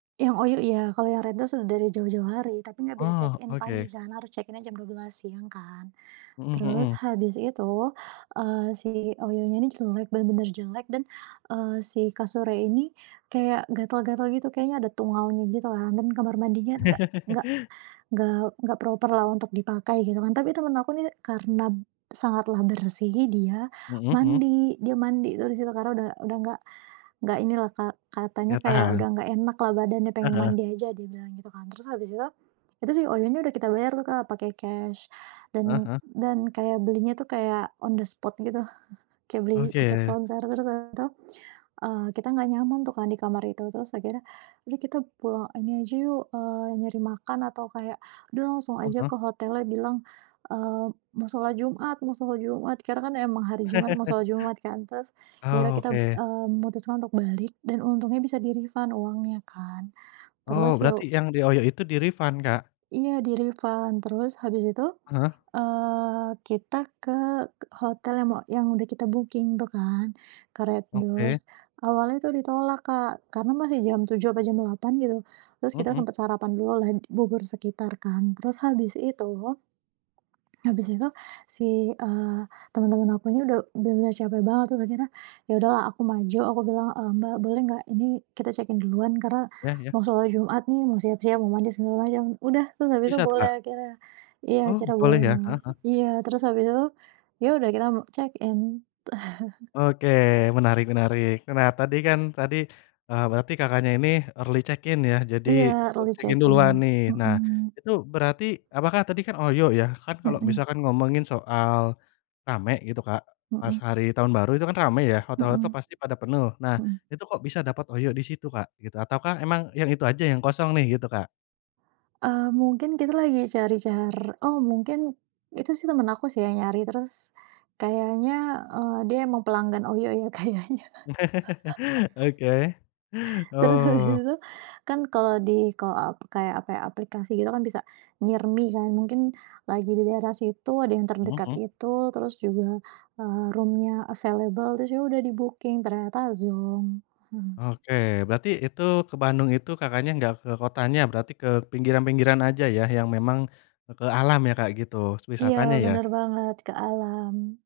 Yang OYO ya, kalau yang RedDoorz sudah dari jauh-jauh hari, tapi enggak bisa Oh check-in pagi oke. kan, harus check-in aja jam 12.00 siang kan. Mmm Terus mhm. habis itu, eee, si OYO-nya ini jelek, bener-bener jelek, dan, eee, si kasurnya ini kayak gatal-gatal gitu, kayaknya ada tungaunya gitu lah dan kamar mandinya enggak enggak enggak enggak proper-lah untuk dipakai gitu kan. Tapi temen aku nih karena sangatlah bersih dia Mhm mhm. mandi dia mandi tuh di situ. Karena udah udah enggak enggak inilah katanya Enggak kayak, tahan. udah enggak enak lah badannya pengen Heeh. mandi aja dia bilang gitu kan. Terus habis itu, itu sih OYO-nya udah kita bayar tuh Kak, pake cash Heeh dan heeh. dan kayak belinya itu kayak on the spot gitu, kayak beli tiket Oke. konser. Terus abis itu, eee, kita enggak nyaman tuh kan di kamar itu, terus akhirnya, udah kita pulang, ini aja yuk, eee, nyari makan atau kayak, udah langsung Heeh aja heeh. ke hotelnya bilang, eee, mau sholat Jumat, mau sholat Jumat. Karena kan emang hari Jumat, mau sholat Jumat kan terus ya udah kita, Oke. eee, memutuskan untuk balik dan untungnya bisa di refund uangnya kan. Oh Terus ya berarti u yang di OYO itu di-refund, Kak? Iya di-refund. Terus habis itu, Heeh. eee, kita ke hotel yang mo yang udah kita booking tuh kan ke RedDoorz Oke. awalnya tuh ditolak, Kak, karena masih jam 7.00 apa jam 8 gitu. Terus Mhm kita mhm. sempet sarapan dulu lah bubur sekitar kan terus habis itu habis itu si, eee, temen-temen aku ini udah udah enggak capek banget terus akhirnya, ya udahlah aku maju, aku bilang, "Eee, Mbak boleh nggak ini kita check-in duluan, karena Ya ya. mau sholat Jumat nih, mau siap-siap, mau mandi segala macem," udah, terus habis itu Bisa tuh, boleh Kak? akhirnya. Iya Oh akhirnya boleh boleh. ya? Heeh heeh. Iya, terus habis itu, ya udah kita me check-in. Oke menarik menarik. Nah, tadi kan tadi, eee, berarti Kakaknya ini early check-in ya jadi, Iya eb early check-in check-in, duluan nih. Nah, mhm. itu berarti apakah, tadi kan OYO ya kan kalau Mhm. misalkan ngomongin soal rame gitu, Kak, pas Mhm. hari tahun baru itu kan rame ya, hotel-hotel Mhm. pasti pada penuh. Nah, Mhm. itu kok bisa dapet OYO di situ, Kak, gitu ataukah emang yang itu aja yang kosong nih gitu, Kak? Eee, mungkin kita lagi cari-car oh mungkin itu sih temen aku sih nyari terus kayaknya, eee, dia emang pelanggan OYO, ya kayaknya. Oke, Terus habis oh. itu tuh, kan kalau di kalau ap kayak apa ya, aplikasi gitu kan bisa near me kan mungkin lagi di daerah situ ada yang Mhm terdekat mhm. itu, terus juga eee, room-nya available itu juga udah di-booking ternyata zonk, mhm. Oke berarti itu ke Bandung itu, Kakaknya, enggak ke kotanya berarti ke pinggiran-pinggiran aja ya yang memang ke alam ya kayak gitu, Iya wisatanya ya? bener banget ke alam